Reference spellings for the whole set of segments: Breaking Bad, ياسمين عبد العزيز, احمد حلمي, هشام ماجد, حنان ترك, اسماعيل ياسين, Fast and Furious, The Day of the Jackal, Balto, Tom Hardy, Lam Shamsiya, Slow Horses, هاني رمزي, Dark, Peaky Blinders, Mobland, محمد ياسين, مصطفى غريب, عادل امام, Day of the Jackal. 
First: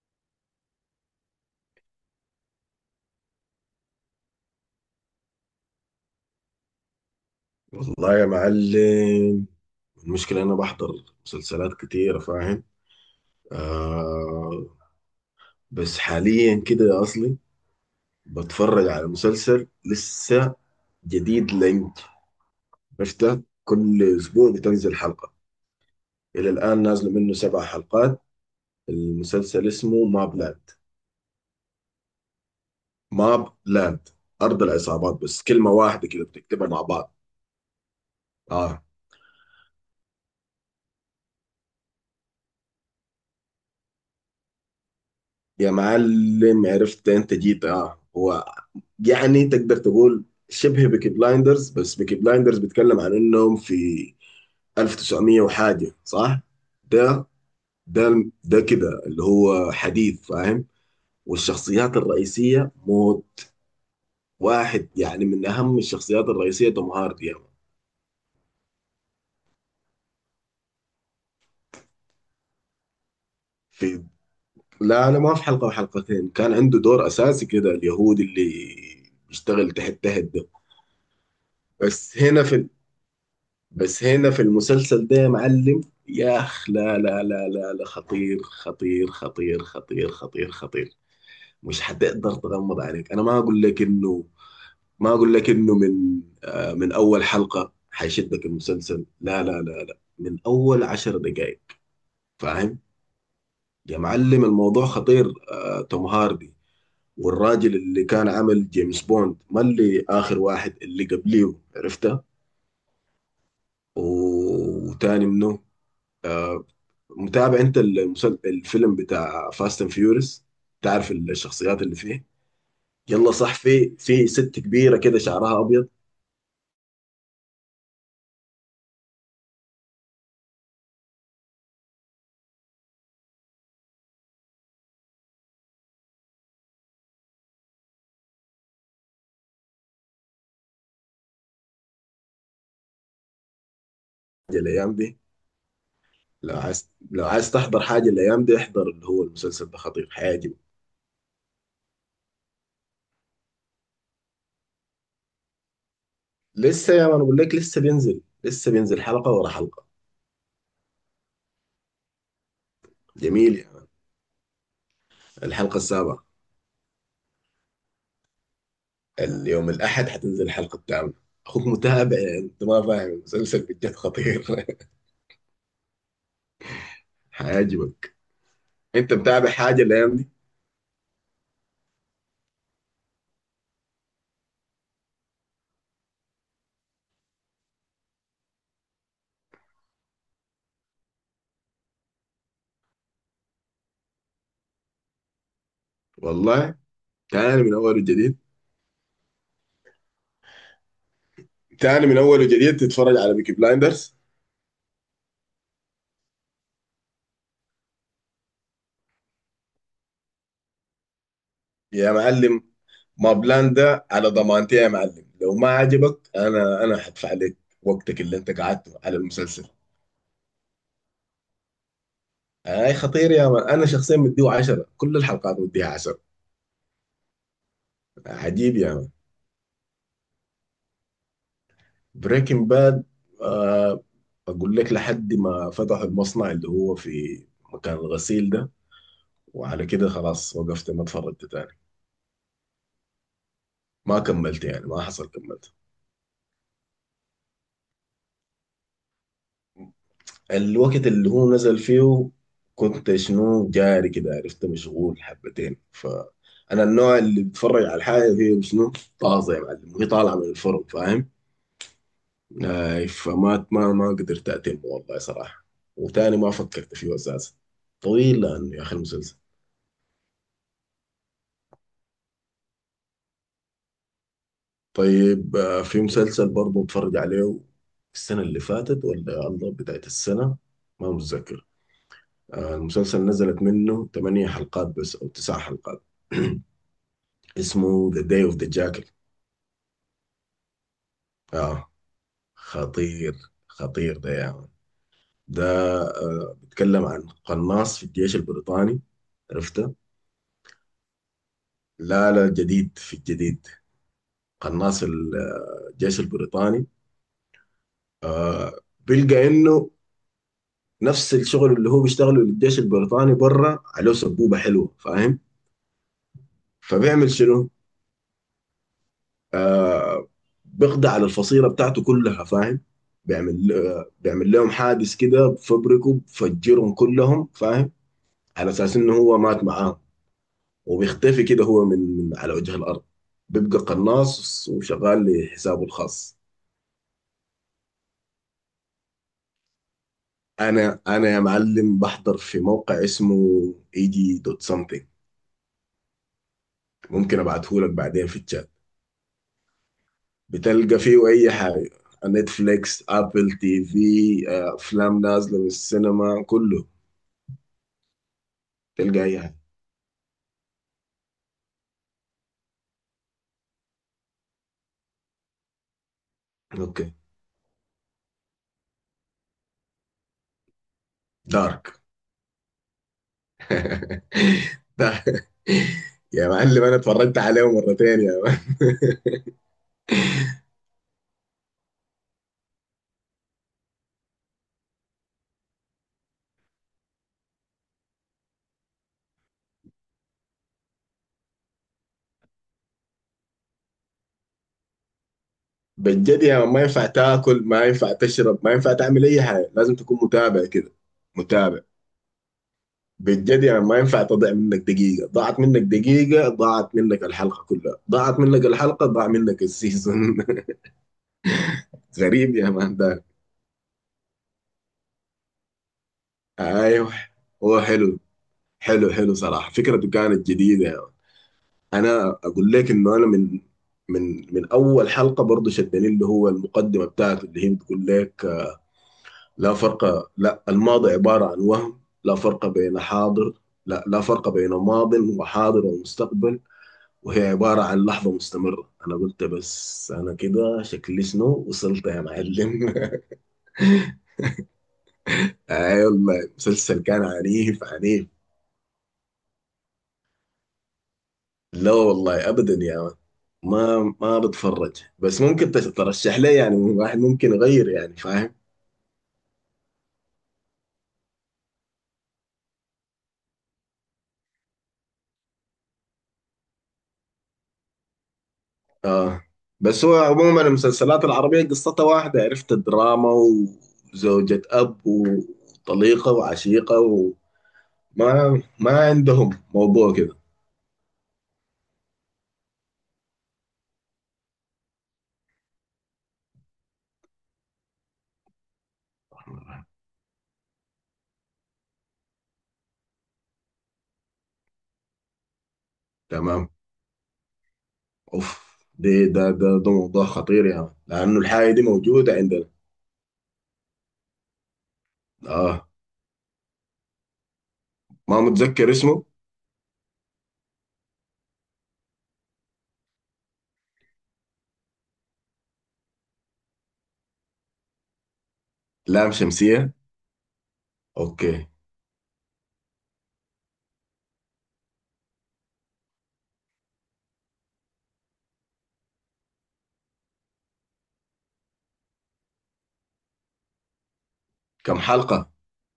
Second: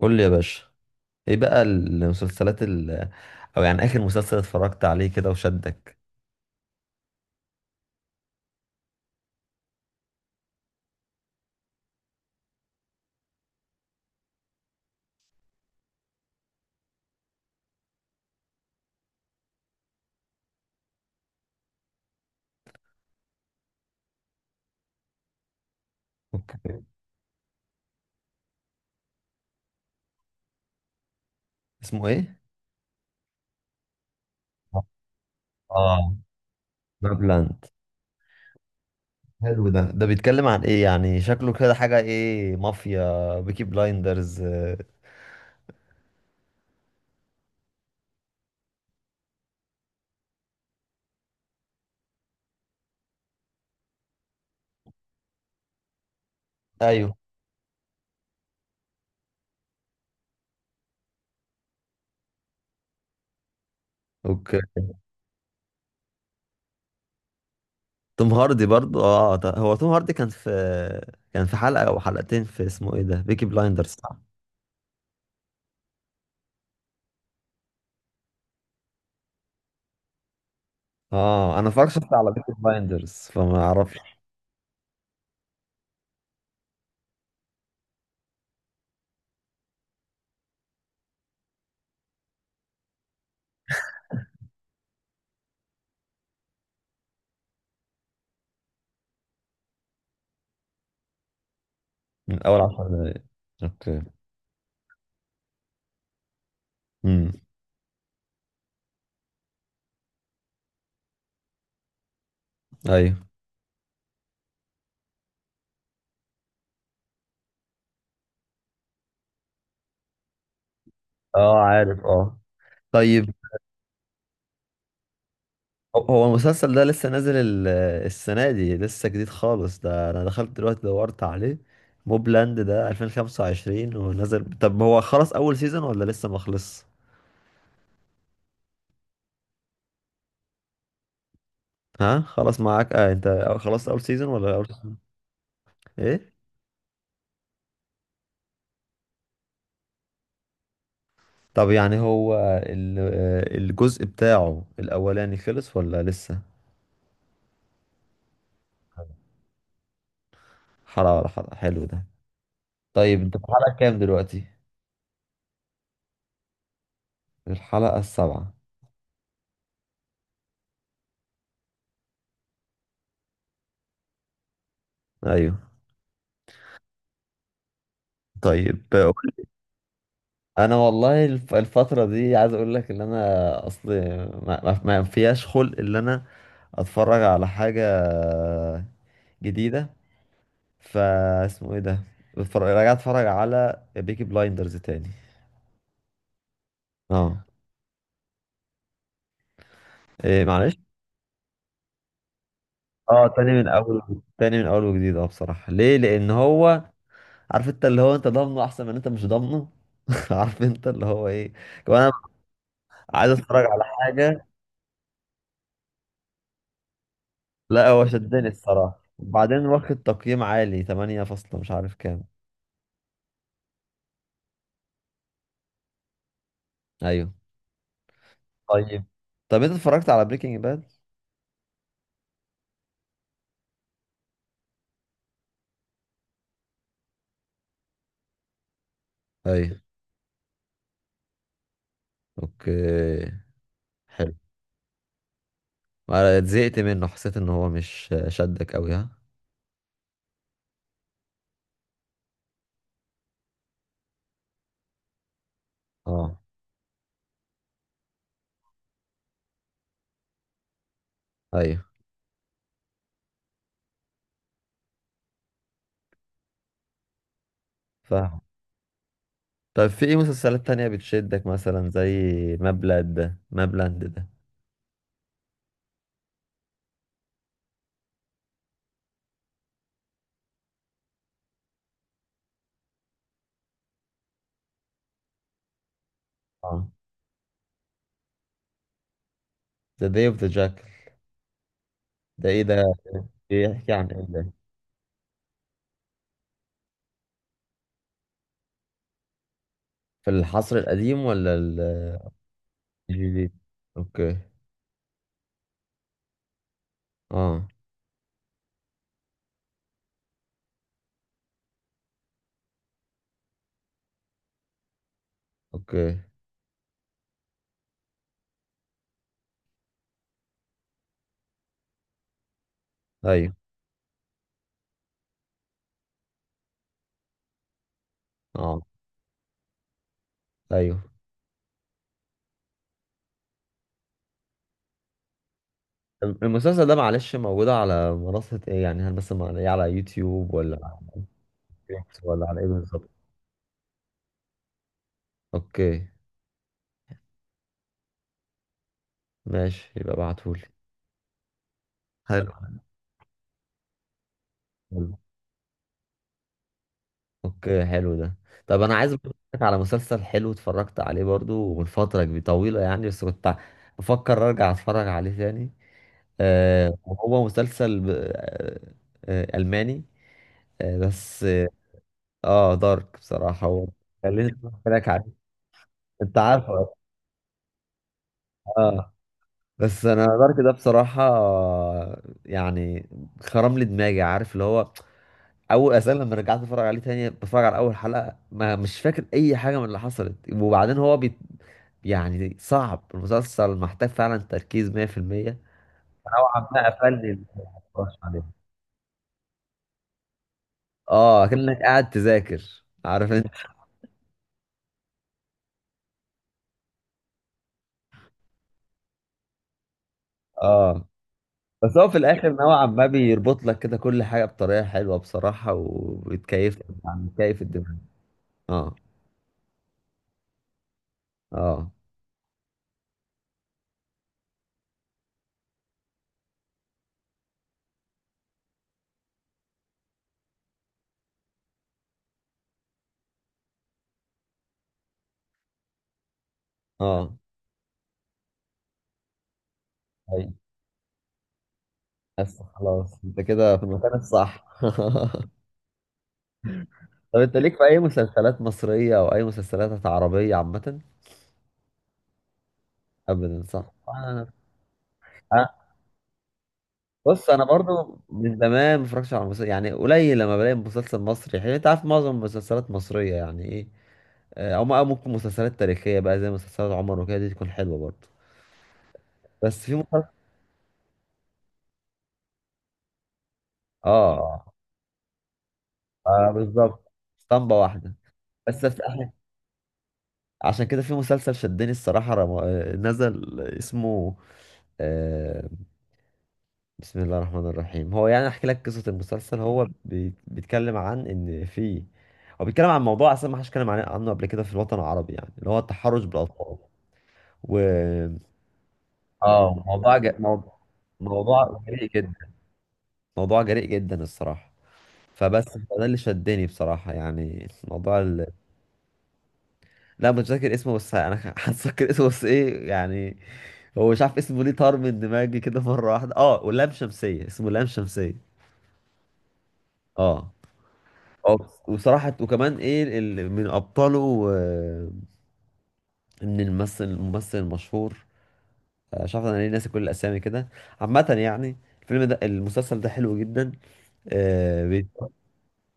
قول لي يا باشا، ايه بقى المسلسلات او يعني اخر مسلسل اتفرجت عليه كده وشدك؟ والله يا معلم، المشكلة أنا بحضر مسلسلات كتيرة فاهم. آه. بس حاليا كده يا أصلي بتفرج على مسلسل لسه جديد لينج، عرفته كل أسبوع بتنزل حلقة. إلى اوكي. الآن نازلة منه سبع حلقات. المسلسل اسمه ماب لاند. اسمه ايه؟ ماب لاند، أرض العصابات بس كلمة واحدة اه، كده بتكتبها مع بعض. بابلاند. آه. حلو. ده بيتكلم عن ايه يعني؟ شكله كده حاجة ايه، مافيا بيكي بلايندرز؟ آه. يا معلم عرفت انت جيت، هو يعني تقدر تقول شبه بيكي بلايندرز، بس بيكي بلايندرز بيتكلم عن انهم في 1900 وحاجه، صح؟ ايوه. ده ده كده اللي هو حديث، فاهم؟ والشخصيات الرئيسيه موت. اوكي. واحد يعني من اهم الشخصيات الرئيسيه توم هاردي يعني. توم هاردي برضو، اه، هو توم هاردي كان في حلقة او حلقتين في اسمه ايه ده، بيكي بلايندرز، في صح؟ لا لا، ما في حلقه وحلقتين، كان عنده دور اساسي كده، اليهودي اللي بيشتغل تحت ده. اه، انا اتفرجت شفت بس على هنا بيكي في بلايندرز فما اعرفش. بس هنا في المسلسل ده يا معلم. يا اخ لا لا لا لا لا، خطير خطير خطير خطير خطير خطير. مش حتقدر تغمض عليك. انا ما اقول لك انه ما اقول لك انه من من اول حلقة حيشدك المسلسل. لا لا لا لا، من اول عشر دقائق. من اول فاهم. عشر دقايق. يا اوكي. معلم الموضوع خطير، توم هاردي امم. والراجل اللي كان عمل جيمس بوند، ما اللي اخر واحد اللي قبليه عرفته. ايوه. وتاني منه. متابع انت الفيلم بتاع فاست اند فيوريس؟ تعرف اه، الشخصيات اللي عارف، فيه. اه. يلا طيب. صح، في ست كبيره كده شعرها ابيض. هو المسلسل ده لسه نازل السنة دي، لسه جديد خالص ده. أنا دخلت دلوقتي دورت عليه، موبلاند ده 2025 ونزل. طب هو خلص أول سيزون ولا لسه ما خلص؟ ها، خلص معاك؟ آه أنت، خلصت أول سيزون ولا دي أول الايام سيزون؟ دي. إيه؟ لو عايز تحضر حاجه الايام دي، احضر اللي هو المسلسل ده، خطير، حيعجبك. طب يعني هو الجزء بتاعه الأولاني خلص ولا لسه؟ لسه يا ما انا بقول لك، لسه بينزل، حلقه ورا حلقه. حلقة ولا حلقة، حلو ده. طيب، أنت في جميل الحلقة يعني. كام دلوقتي؟ الحلقه السابعه. الحلقة السابعة. اليوم الاحد حتنزل الحلقه الثامنه. اخوك متابع يعني، انت ما فاهم، المسلسل بجد خطير أيوه. حيعجبك. طيب. انت متابع حاجه الايام دي؟ انا والله الفتره دي، عايز اقول لك ان انا اصل ما فيهاش خلق ان انا اتفرج على حاجه جديده. فاسمه ايه ده؟ راجع اتفرج على بيكي بلايندرز تاني. والله، اه. تاني من اول وجديد. إيه معلش؟ تاني من اول وجديد تتفرج اه، على تاني بيكي من اول. بلايندرز. تاني من اول وجديد، اه، بصراحه ليه؟ لان هو، عارف انت اللي هو، انت ضامنه احسن من انت مش ضامنه. عارف انت اللي هو ايه، كمان أنا يا معلم عايز ما اتفرج بلان على ده على حاجه. ضمانتي يا معلم، لو ما عجبك، انا هدفع لك لا، هو وقتك اللي شدني انت قعدته الصراحة، على المسلسل. وبعدين واخد تقييم عالي، 8 فاصلة مش عارف كام. اي خطير يا مان، انا شخصيا مديه 10، كل الحلقات مديها 10. ايوه. عجيب يا طيب. مان. طب انت اتفرجت على بريكنج باد؟ بريكنج باد، آه. اقول لك لحد ما فتحوا المصنع اللي هو في مكان الغسيل ده، ايوه. وعلى كده خلاص، وقفت، ما اتفرجت تاني. اوكي. ما حلو. كملت يعني، ما حصل كملت. ما زهقت منه؟ حسيت ان هو مش شدك قوي؟ ها. الوقت اللي هو نزل فيه كنت شنو جاري كده، عرفت، مشغول حبتين، اه. فأنا النوع اللي بتفرج على الحاجة هي شنو طازة يا معلم، وهي طالعة من الفرن، فاهم. ايوه، آي فما ما ما قدرت أتم والله صراحة. وتاني ما فكرت فيه أساسا. فاهم. طويل لأنه يا أخي المسلسل. طب في ايه مسلسلات تانية بتشدك مثلا، زي مابلاند ده؟ مابلاند ده. طيب آه، في مسلسل برضه اتفرج عليه السنة اللي فاتت ولا الله بداية السنة، ما متذكر. المسلسل نزلت منه ثمانية حلقات بس أو تسع حلقات. اه. اسمه ذا داي اوف ذا جاكل. ذا داي اوف ذا جاكل. اه. ده ايه ده؟ خطير. بيحكي عن خطير ايه ده يا ده؟ يعني. ده بيتكلم عن قناص في الجيش البريطاني، عرفته. في العصر القديم ولا لا لا، جديد في الجديد؟ الجديد. اوكي. قناص الجيش البريطاني، اه. بيلقى انه نفس الشغل اللي هو بيشتغله للجيش البريطاني بره، عليه سبوبة حلوة، فاهم. اوكي. فبيعمل شنو؟ آه بيقضي على الفصيلة بتاعته كلها، فاهم. ايوه. بيعمل لهم حادث كده، بفبركه، بفجرهم كلهم، فاهم. على اه. اساس انه هو مات معاه. ايوه. وبيختفي كده هو من على وجه الارض. بيبقى قناص وشغال لحسابه الخاص. المسلسل ده معلش، موجود على منصة ايه يعني؟ هل بس مع- إيه على يوتيوب، ولا على انا يا معلم نتفليكس، بحضر ولا على في ايه موقع بالظبط؟ اسمه اي جي دوت سمثينج. اوكي. ممكن ابعته لك بعدين في الشات. ماشي، يبقى ابعتهولي. بتلقى فيه اي حاجه، حلو. نتفليكس، ابل تي في، آه، حلو. افلام نازله من السينما، كله. اوكي، حلو ده. طب انا عايز تلقى أقول اي حاجه. لك على مسلسل حلو اتفرجت عليه برضو من فترة كبيرة طويلة يعني، بس كنت بفكر ارجع اتفرج عليه تاني. آه، اوكي. وهو مسلسل ب... آه آه الماني. بس دارك اه دارك، بصراحة هو، خليني احكي لك ده عليه. انت يا معلم عارفه. انا اتفرجت عليه مرتين يا. اه، بس انا دارك ده بصراحه، يعني، خرم لي دماغي. عارف اللي هو، اول اساسا لما رجعت اتفرج عليه تاني، بتفرج على اول حلقه ما مش فاكر اي حاجه من اللي حصلت، وبعدين هو يعني صعب. المسلسل محتاج فعلا تركيز 100%. بجد يعني نوعا ما ما ينفع قفلني إني تاكل، ما أتفرج ينفع عليه. تشرب، ما ينفع تعمل اي حاجه، لازم تكون متابع كده. اه، كأنك متابع قاعد تذاكر، عارف انت. بجد يعني، ما ينفع تضيع منك دقيقه، ضاعت منك دقيقه ضاعت منك الحلقه كلها، ضاعت منك الحلقه ضاع منك السيزون. اه، بس هو في الاخر غريب يا نوعا مان ما ده. بيربط لك كده كل حاجه بطريقه حلوه بصراحه، وبتكيف ايوه. يعني بتكيف هو الدماغ. حلو. اه. حلو حلو صراحه، فكرته كانت جديده يعني. اه. انا اقول لك انه انا من من اول حلقه برضه شدني اللي هو المقدمه بتاعته اللي هي بتقول لك: لا فرق، لا الماضي عبارة عن وهم، لا فرق بين حاضر، لا فرق بين ماض وحاضر ومستقبل، اه. وهي عبارة عن لحظة مستمرة. أنا قلت بس أنا أيوه. كده شكلي شنو وصلت يا بس معلم خلاص، انت كده في المكان الصح. أي والله، مسلسل كان طب انت ليك في عنيف اي عنيف. مسلسلات مصرية او اي مسلسلات عربية عامة؟ لا والله أبدا يا مان. ابدا، صح، ما انا. بتفرج، بس أه. ممكن ترشح لي يعني واحد بص، ممكن انا يغير يعني، برضو فاهم. من زمان ما اتفرجتش على مسلسل، يعني قليل لما بلاقي مسلسل مصري حلو. انت عارف معظم المسلسلات مصرية يعني ايه. او أو ممكن مسلسلات تاريخية بقى، زي مسلسلات عمر وكده، دي تكون حلوة برضو. اه. بس في بس هو مسلسل، عموما المسلسلات العربية قصتها واحدة، عرفت، الدراما وزوجة اه، أب وطليقة آه وعشيقة، بالظبط، اسطمبة واحدة. وما بس ما بس احنا عندهم موضوع كده. عشان كده، في مسلسل شدني الصراحة، رم... آه، نزل اسمه، آه، بسم الله الرحمن الرحيم. هو يعني احكي لك قصة المسلسل. هو بيتكلم عن ان في، هو بيتكلم عن موضوع اصلا ما حدش اتكلم عنه قبل كده في الوطن العربي، يعني اللي هو التحرش تمام. بالاطفال. و اوف. دي ده ده اه، ده موضوع موضوع خطير موضوع، يا يعني. لأنه الحاجة موضوع دي جريء موجودة جدا. عندنا. موضوع جريء جدا الصراحة. فبس اه. ده اللي شدني بصراحة، يعني موضوع. ما متذكر اسمه. لا، مش فاكر اسمه بس انا هتذكر اسمه. بس ايه يعني، هو مش عارف اسمه ليه طار من دماغي كده مره واحده. اه، ولام شمسيه، اسمه لام شمسيه. لام شمسية. اه. اه. اوكي. وصراحه، وكمان ايه ال- من ابطاله، آه، من الممثل المشهور. مش عارف انا ليه ناسي كل الاسامي كده. عامه يعني الفيلم ده، المسلسل ده حلو جدا. آه، كم بي- حلقة؟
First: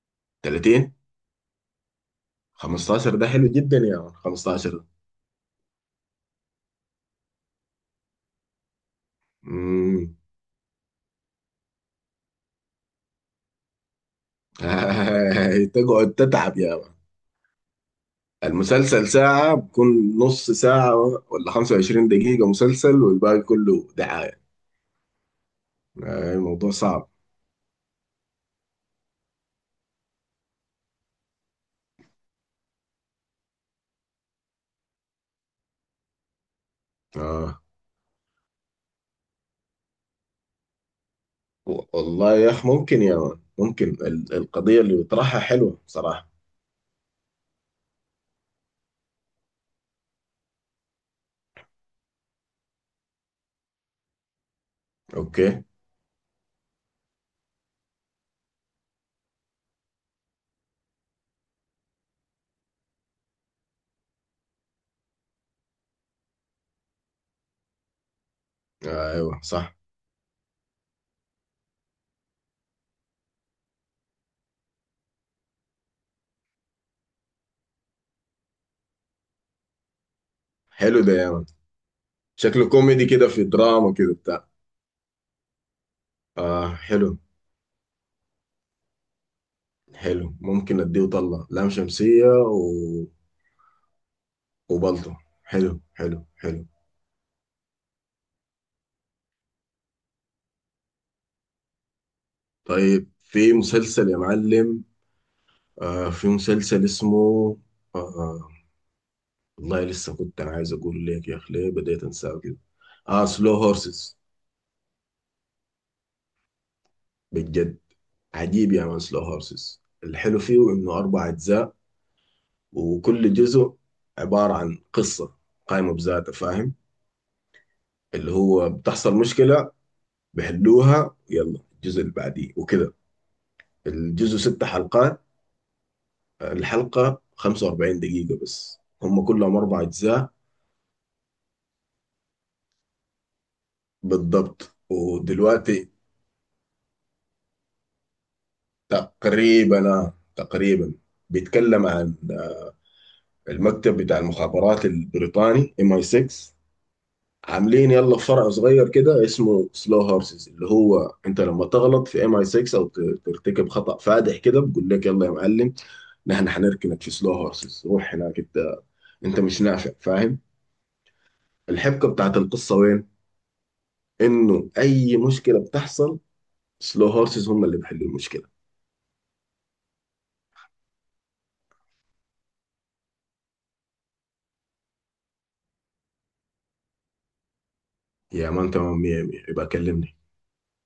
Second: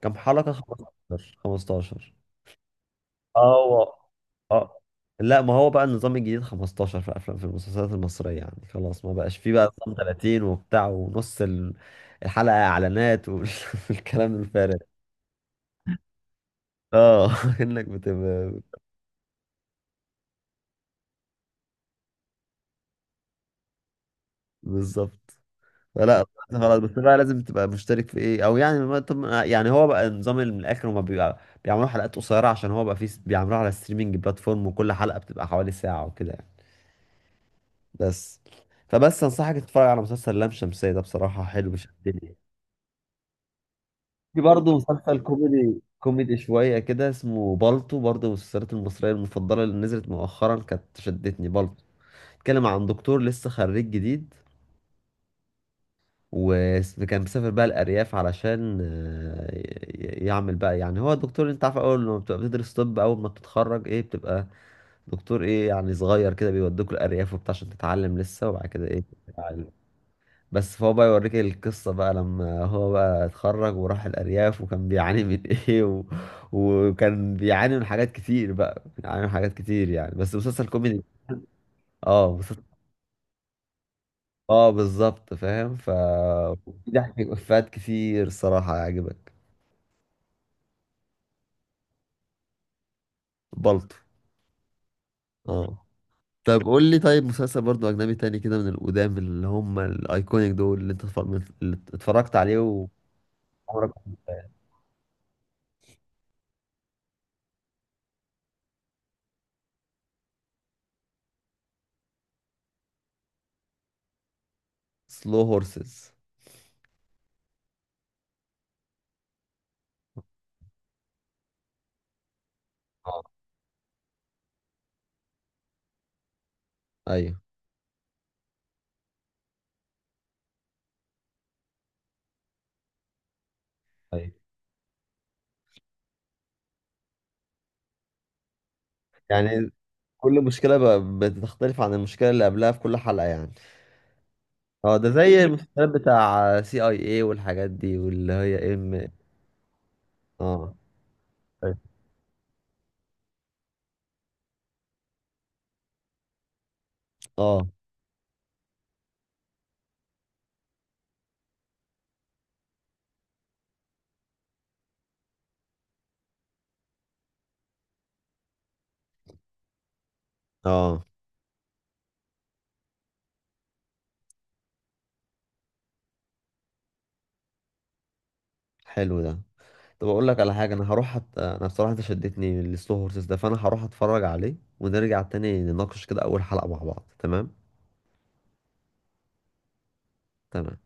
كام حلقه؟ 30. 15. 15. 15 ده اه حلو جدا يا هو- يعني. اه، 15. لا ما هو بقى النظام الجديد 15، في افلام في المسلسلات المصريه، يعني خلاص ما بقاش فيه بقى نظام امم 30 وبتاع، ونص الحلقه اعلانات والكلام الفارغ. تقعد تتعب يا يعني. اه، انك بتبقى، المسلسل ساعة بكون نص ساعة، ولا 25 دقيقة مسلسل والباقي كله دعاية. بالظبط. فلا، آه، الموضوع خلاص بس صعب. بقى لازم تبقى مشترك في ايه، او يعني، ما طب يعني، هو بقى النظام اللي من الاخر هما بيبقى بيعملوا حلقات قصيره، عشان هو بقى فيه بيعملوها على ستريمنج بلاتفورم، وكل حلقه بتبقى حوالي ساعه وكده يعني. آه. بس. فبس انصحك تتفرج على مسلسل لام شمسية ده، بصراحة حلو شدني. والله يا أخ ممكن يا مان، ممكن في برضه القضية اللي مسلسل بيطرحها حلوة كوميدي صراحة. كوميدي شوية كده اسمه بالطو، برضه من المسلسلات المصرية المفضلة اللي نزلت مؤخرا، كانت شدتني بالطو. بيتكلم عن دكتور لسه خريج جديد، أوكي. وكان مسافر بقى الأرياف علشان يعمل بقى. يعني هو دكتور، انت عارف أول ما بتبقى بتدرس طب، أول ما بتتخرج ايه، بتبقى دكتور ايه يعني، صغير كده بيودوك الأرياف وبتاع عشان تتعلم لسه. وبعد كده ايه، آه، أيوه صح. بس فهو بقى يوريك القصة بقى لما هو بقى اتخرج وراح الأرياف، وكان بيعاني من وكان بيعاني من حاجات كتير. بقى بيعاني من حاجات كتير يعني، بس مسلسل حلو كوميدي. ده يا مان، اه مسلسل. شكله كوميدي كده في دراما كده بتاع. اه بالظبط فاهم. آه في ضحك حلو. وإفيهات كتير صراحة، هيعجبك. حلو، ممكن أديه وطلع لام شمسية و... بلطو. وبلطو. حلو اه. حلو طب حلو. قول لي، طيب مسلسل برضو أجنبي تاني كده من القدام، اللي هم الأيكونيك دول اللي اللي اتفرجت عليه طيب في وعمرك. مسلسل يا معلم، في مسلسل اسمه آه، آه، والله لسه كنت عايز اقول لك يا اخي، ليه بديت انساه كده. اه سلو هورسز. سلو هورسز. بجد. عجيب يا مان، سلو هورسز الحلو فيه انه اربع اجزاء، اه. وكل جزء عبارة عن قصة قائمة بذاتها، فاهم. ايوه. اللي هو بتحصل مشكلة، بحلوها، يلا الجزء اللي بعديه وكده. ايوه، الجزء ست حلقات. الحلقة 45 دقيقة بس، هم كلهم يعني اربع اجزاء. كل مشكلة بتختلف عن المشكلة اللي قبلها في كل حلقة يعني. بالضبط، اه، ده زي المسلسلات ودلوقتي. بتاع سي اي اي والحاجات دي، واللي هي ام. تقريبا اه. تقريبا. بيتكلم عن المكتب بتاع المخابرات البريطاني ام اي 6، اه. عاملين يلا فرع صغير كده اسمه سلو هورسز، اللي هو انت لما تغلط في ام اي 6 او ترتكب خطأ فادح كده، بقول لك يلا يا معلم، نحن حنركنك في سلو هورسز، روح هناك انت، انت مش نافع، فاهم. اه. الحبكة بتاعت القصة وين؟ انه اي مشكلة بتحصل، سلو هورسز هم اللي بيحلوا المشكلة. حلو ده. طب اقول لك على حاجة، انا هروح انا بصراحة انت شدتني لسلو هورسز ده، فانا هروح اتفرج عليه ونرجع تاني نناقش كده اول حلقة مع بعض، تمام؟ يا مان تمام، 100 100، يبقى كلمني. تمام.